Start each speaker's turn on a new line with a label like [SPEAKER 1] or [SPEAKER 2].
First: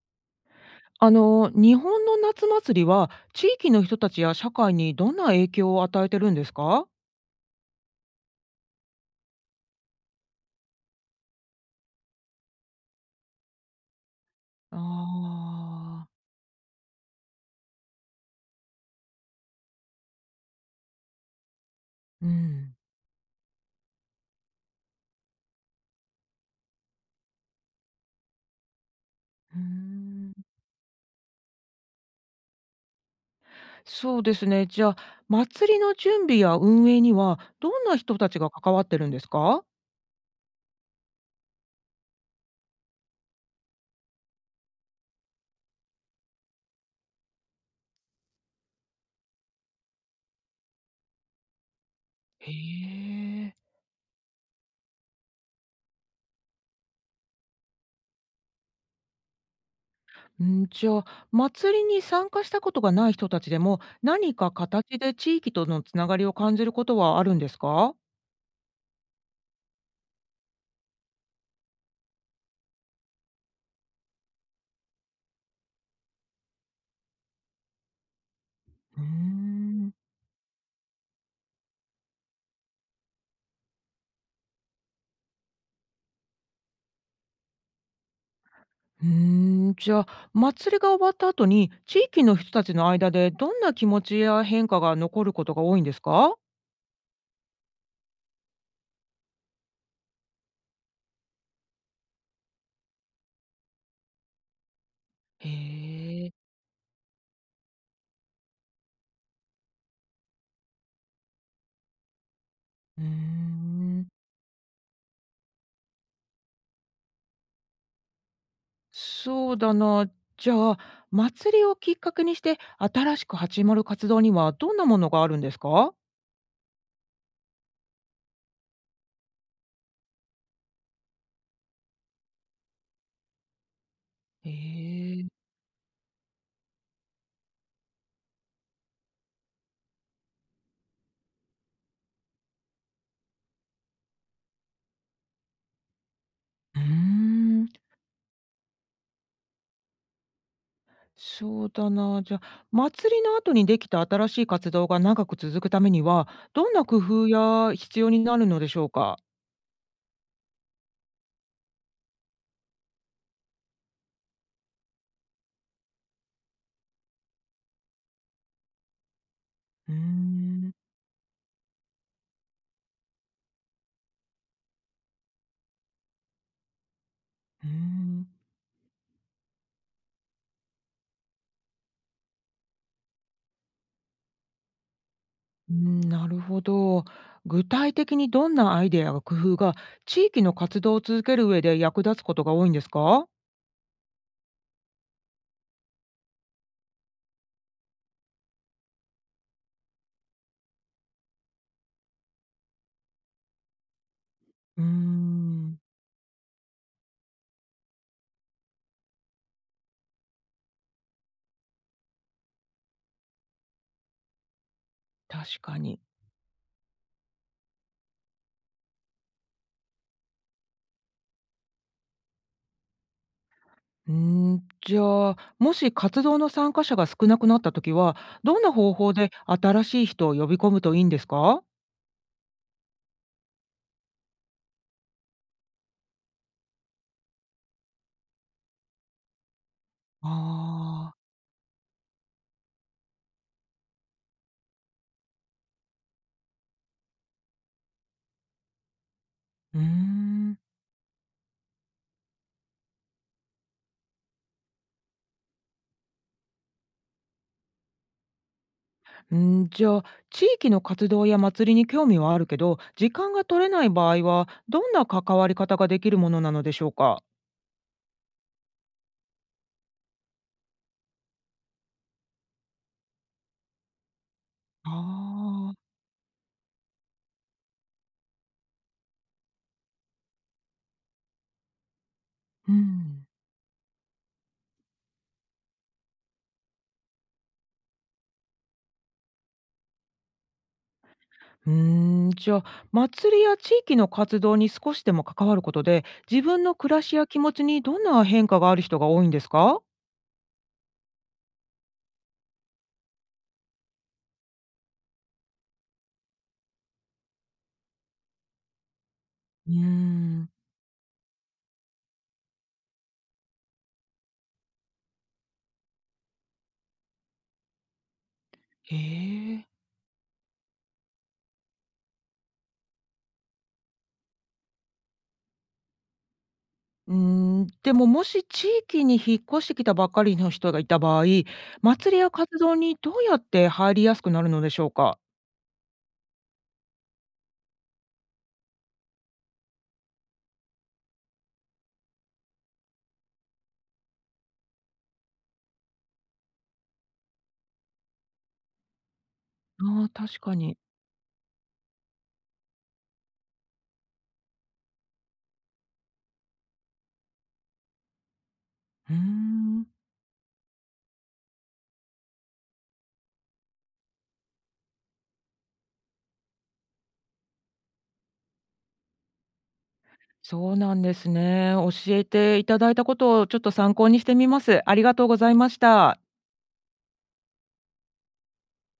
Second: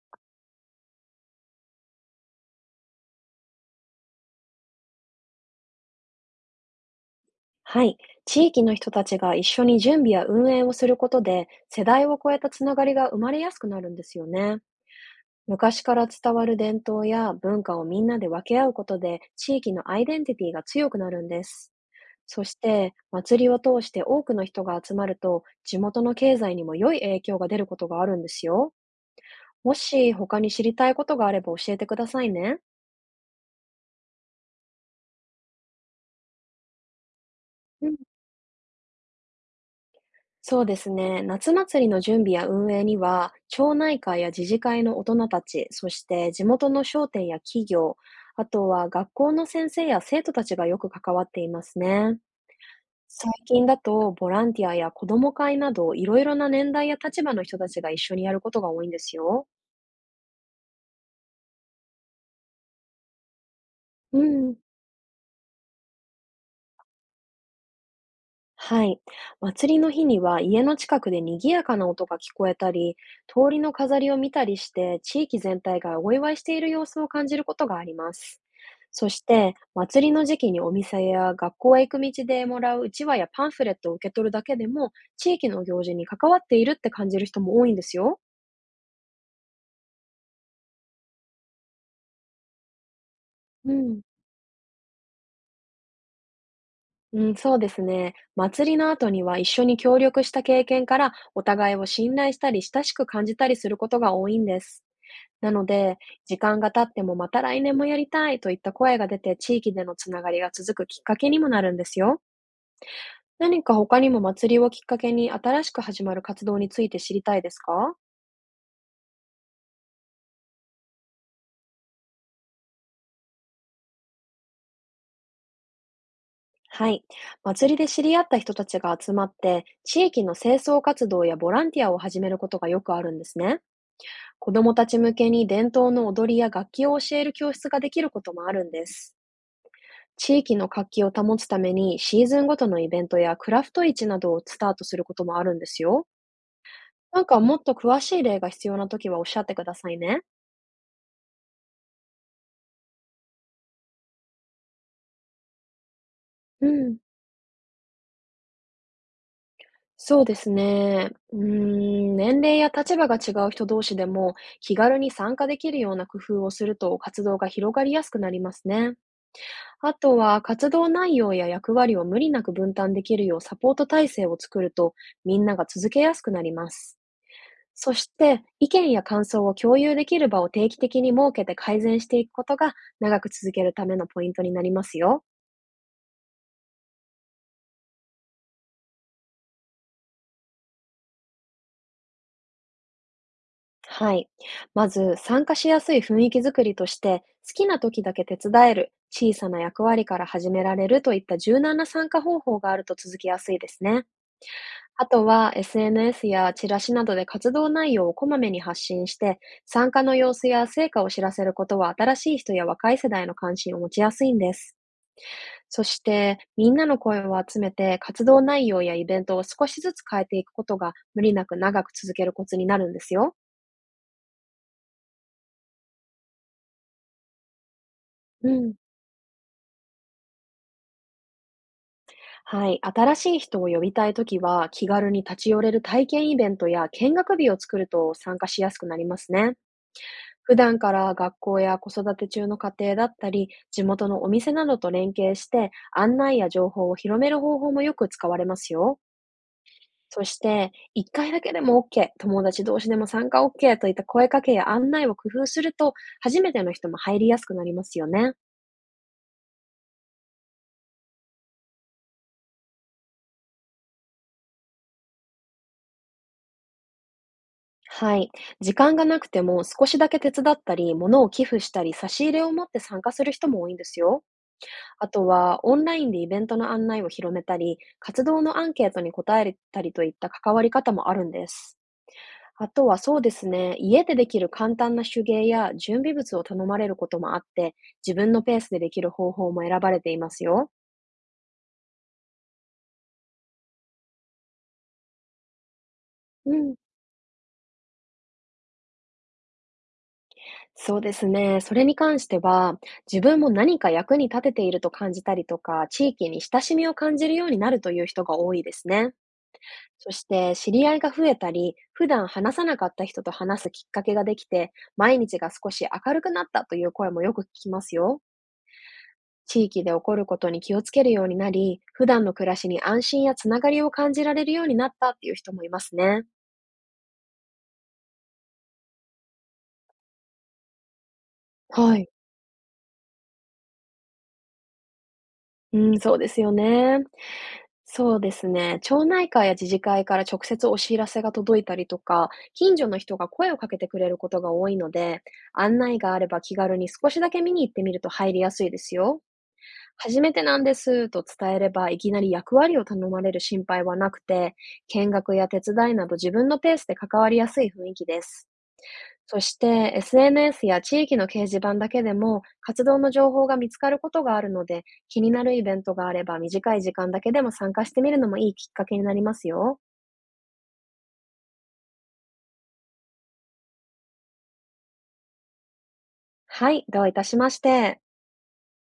[SPEAKER 1] あの、日本の夏祭りは地域の人たちや社会にどんな影響を与えてるんですか？
[SPEAKER 2] はい。地域の人たちが一緒に準備や運営をすることで、世代を超えたつながりが生まれやすくなるんですよね。
[SPEAKER 1] あ
[SPEAKER 2] 昔か
[SPEAKER 1] あ、
[SPEAKER 2] ら伝わる伝統や文化をみんなで分け合うことで、地域のアイデンティティが強くなるんです。
[SPEAKER 1] う
[SPEAKER 2] そし
[SPEAKER 1] ん。
[SPEAKER 2] て、祭りを通して多くの人が集まると、地元の経済にも良い影響が出ることがあるんですよ。
[SPEAKER 1] うー
[SPEAKER 2] もし
[SPEAKER 1] ん。
[SPEAKER 2] 他に知りたいことがあれば教えてくださいね。
[SPEAKER 1] そうですね。じゃあ、祭りの準備や運営にはどんな人たちが関わってるんですか？
[SPEAKER 2] そうですね。夏祭りの準備や運営には、町内会や自治会の大人たち、そして地元の商店や企業、あとは学校の先生や生徒たちがよく関わっていますね。
[SPEAKER 1] へ
[SPEAKER 2] 最近
[SPEAKER 1] え。
[SPEAKER 2] だと、ボランティアや子ども会など、いろいろな年代や立場の人たちが一緒にやることが多いんですよ。
[SPEAKER 1] うん、じゃあ、祭りに参加したことがない人たちでも、
[SPEAKER 2] う
[SPEAKER 1] 何か
[SPEAKER 2] ん。
[SPEAKER 1] 形で地域とのつながりを感じることはあるんですか？
[SPEAKER 2] はい。祭りの日には家の近くで賑やかな音が聞こえたり、通りの飾りを見たりして、地域全体がお祝いしている様子を感じることがあります。
[SPEAKER 1] うー
[SPEAKER 2] そして、
[SPEAKER 1] ん。
[SPEAKER 2] 祭りの時期にお店や学校へ行く道でもらううちわやパンフレットを受け取るだけでも、地域の行事に関わっているって感じる人も多いんですよ。
[SPEAKER 1] うーん、じゃあ、祭りが終わった後に、地域の人たちの間でどん
[SPEAKER 2] う
[SPEAKER 1] な気
[SPEAKER 2] ん。
[SPEAKER 1] 持ちや変化が残ることが多いんですか？
[SPEAKER 2] うん、そうですね。祭りの後には一緒に協力した経験から、お互いを信頼したり親しく感じたりすることが多いんです。
[SPEAKER 1] へ
[SPEAKER 2] なので、
[SPEAKER 1] え。
[SPEAKER 2] 時間が経ってもまた来年もやりたいといった声が出て、地域でのつながりが続くきっかけにもなるんですよ。
[SPEAKER 1] うー
[SPEAKER 2] 何か他
[SPEAKER 1] ん、
[SPEAKER 2] にも祭りをきっかけに新しく始まる活動について知りたいですか？
[SPEAKER 1] そうだな。じゃあ、祭りをきっかけにして、新しく始まる活動にはどんなものがあるんですか？
[SPEAKER 2] はい。祭りで知り合った人たちが集まって、地域の清掃活動やボランティアを始めることがよくあるんですね。
[SPEAKER 1] へ
[SPEAKER 2] 子どもたち向
[SPEAKER 1] え。
[SPEAKER 2] けに伝統の踊りや楽器を教える教室ができることもあるんです。地域の活気を保つためにシーズンごとのイベントやクラフト市などをスタートすることもあるんですよ。
[SPEAKER 1] うー
[SPEAKER 2] なんかもっ
[SPEAKER 1] ん、
[SPEAKER 2] と詳しい例が必要なときはおっしゃってくださいね。
[SPEAKER 1] そうだな。じゃあ、祭りの後にできた新しい活動が長く続くためには、
[SPEAKER 2] う
[SPEAKER 1] どんな
[SPEAKER 2] ん。
[SPEAKER 1] 工夫や必要になるのでしょうか？
[SPEAKER 2] そうですね。年齢や立場が違う人同士でも気軽に参加できるような工夫をすると活動が広がりやすくなりますね。
[SPEAKER 1] うー
[SPEAKER 2] あとは活
[SPEAKER 1] ん、
[SPEAKER 2] 動内容や役割を無理なく分担できるようサポート体制を作ると、みんなが続けやすくなります。
[SPEAKER 1] うー
[SPEAKER 2] そし
[SPEAKER 1] ん。
[SPEAKER 2] て、意見や感想を共有できる場を定期的に設けて改善していくことが、長く続けるためのポイントになりますよ。
[SPEAKER 1] うん、なるほど。具体的にどんなアイデアや工夫が地域の活動を続ける上で役立つことが多いんですか？
[SPEAKER 2] はい。まず、参加しやすい雰囲気づくりとして、好きな時だけ手伝える、小さな役割から始められるといった柔軟な参加方法があると続きやすいですね。
[SPEAKER 1] うー
[SPEAKER 2] あとは、
[SPEAKER 1] ん、
[SPEAKER 2] SNS やチラシなどで活動内容をこまめに発信して、参加の様子や成果を知らせることは、新しい人や若い世代の関心を持ちやすいんです。
[SPEAKER 1] 確か
[SPEAKER 2] そし
[SPEAKER 1] に。
[SPEAKER 2] て、みんなの声を集めて、活動内容やイベントを少しずつ変えていくことが、無理なく長く続けるコツになるんですよ。
[SPEAKER 1] うーん、じゃあ、もし活動の参加者が少なくなったときは、
[SPEAKER 2] う
[SPEAKER 1] どんな
[SPEAKER 2] ん。
[SPEAKER 1] 方法で新しい人を呼び込むといいんですか？
[SPEAKER 2] はい。新しい人を呼びたいときは、気軽に立ち寄れる体験イベントや見学日を作ると参加しやすくなりますね。普段か
[SPEAKER 1] あ
[SPEAKER 2] ら
[SPEAKER 1] あ
[SPEAKER 2] 学校や子育て中の家庭だったり、地元のお店などと連携して、案内や情報を広める方法もよく使われますよ。
[SPEAKER 1] ー、うー
[SPEAKER 2] そし
[SPEAKER 1] ん。
[SPEAKER 2] て、1回だけでもオッケー、友達同士でも参加オッケーといった声かけや案内を工夫すると、初めての人も入りやすくなりますよね。
[SPEAKER 1] うん、じゃあ、地域の活動や祭りに興味はあるけど、時間が取れない場合は、どんな関わり方ができるものなのでしょうか？
[SPEAKER 2] はい。時間がなくても少しだけ手伝ったり、物を寄付したり、差し入れを持って参加する人も多いんですよ。
[SPEAKER 1] あ
[SPEAKER 2] あとは、
[SPEAKER 1] あ
[SPEAKER 2] オン
[SPEAKER 1] ー。
[SPEAKER 2] ラインでイベントの案内を広めたり、活動のアンケートに答えたりといった関わり方もあるんです。あ
[SPEAKER 1] う
[SPEAKER 2] とはそう
[SPEAKER 1] ん。
[SPEAKER 2] ですね、家でできる簡単な手芸や準備物を頼まれることもあって、自分のペースでできる方法も選ばれていますよ。
[SPEAKER 1] うーん、じゃあ、祭りや地域の活動に少しでも関わることで、自
[SPEAKER 2] う
[SPEAKER 1] 分
[SPEAKER 2] ん、
[SPEAKER 1] の暮らしや気持ちにどんな変化がある人が多いんですか？
[SPEAKER 2] そうですね。それに関しては、自分も何か役に立てていると感じたりとか、地域に親しみを感じるようになるという人が多いですね。
[SPEAKER 1] うー
[SPEAKER 2] そし
[SPEAKER 1] ん、
[SPEAKER 2] て、知り合いが増えたり、普段話さなかった人と話すきっかけができて、毎日が少し明るくなったという声もよく聞きますよ。
[SPEAKER 1] へ
[SPEAKER 2] 地
[SPEAKER 1] え。
[SPEAKER 2] 域で起こることに気をつけるようになり、普段の暮らしに安心やつながりを感じられるようになったっていう人もいますね。
[SPEAKER 1] うーん、でも、もし地域に引っ越してきたばっかりの人がいた場合、
[SPEAKER 2] はい。
[SPEAKER 1] 祭りや活動にどうやって入りやすくなるのでしょうか？
[SPEAKER 2] うん、そうですよね。そうですね。町内会や自治会から直接お知らせが届いたりとか、近所の人が声をかけてくれることが多いので、案内があれば気軽に少しだけ見に行ってみると入りやすいですよ。
[SPEAKER 1] ああ、
[SPEAKER 2] 初め
[SPEAKER 1] 確
[SPEAKER 2] て
[SPEAKER 1] か
[SPEAKER 2] なんで
[SPEAKER 1] に。
[SPEAKER 2] すと伝えれば、いきなり役割を頼まれる心配はなくて、見学や手伝いなど自分のペースで関わりやすい雰囲気です。
[SPEAKER 1] うー
[SPEAKER 2] そし
[SPEAKER 1] ん。
[SPEAKER 2] て SNS や地域の掲示板だけでも活動の情報が見つかることがあるので、気になるイベントがあれば短い時間だけでも参加してみるのもいいきっかけになりますよ。
[SPEAKER 1] そうなんですね。教えていただいたことをちょっと参考にしてみます。ありがとうございました。
[SPEAKER 2] はい、どういたしまして。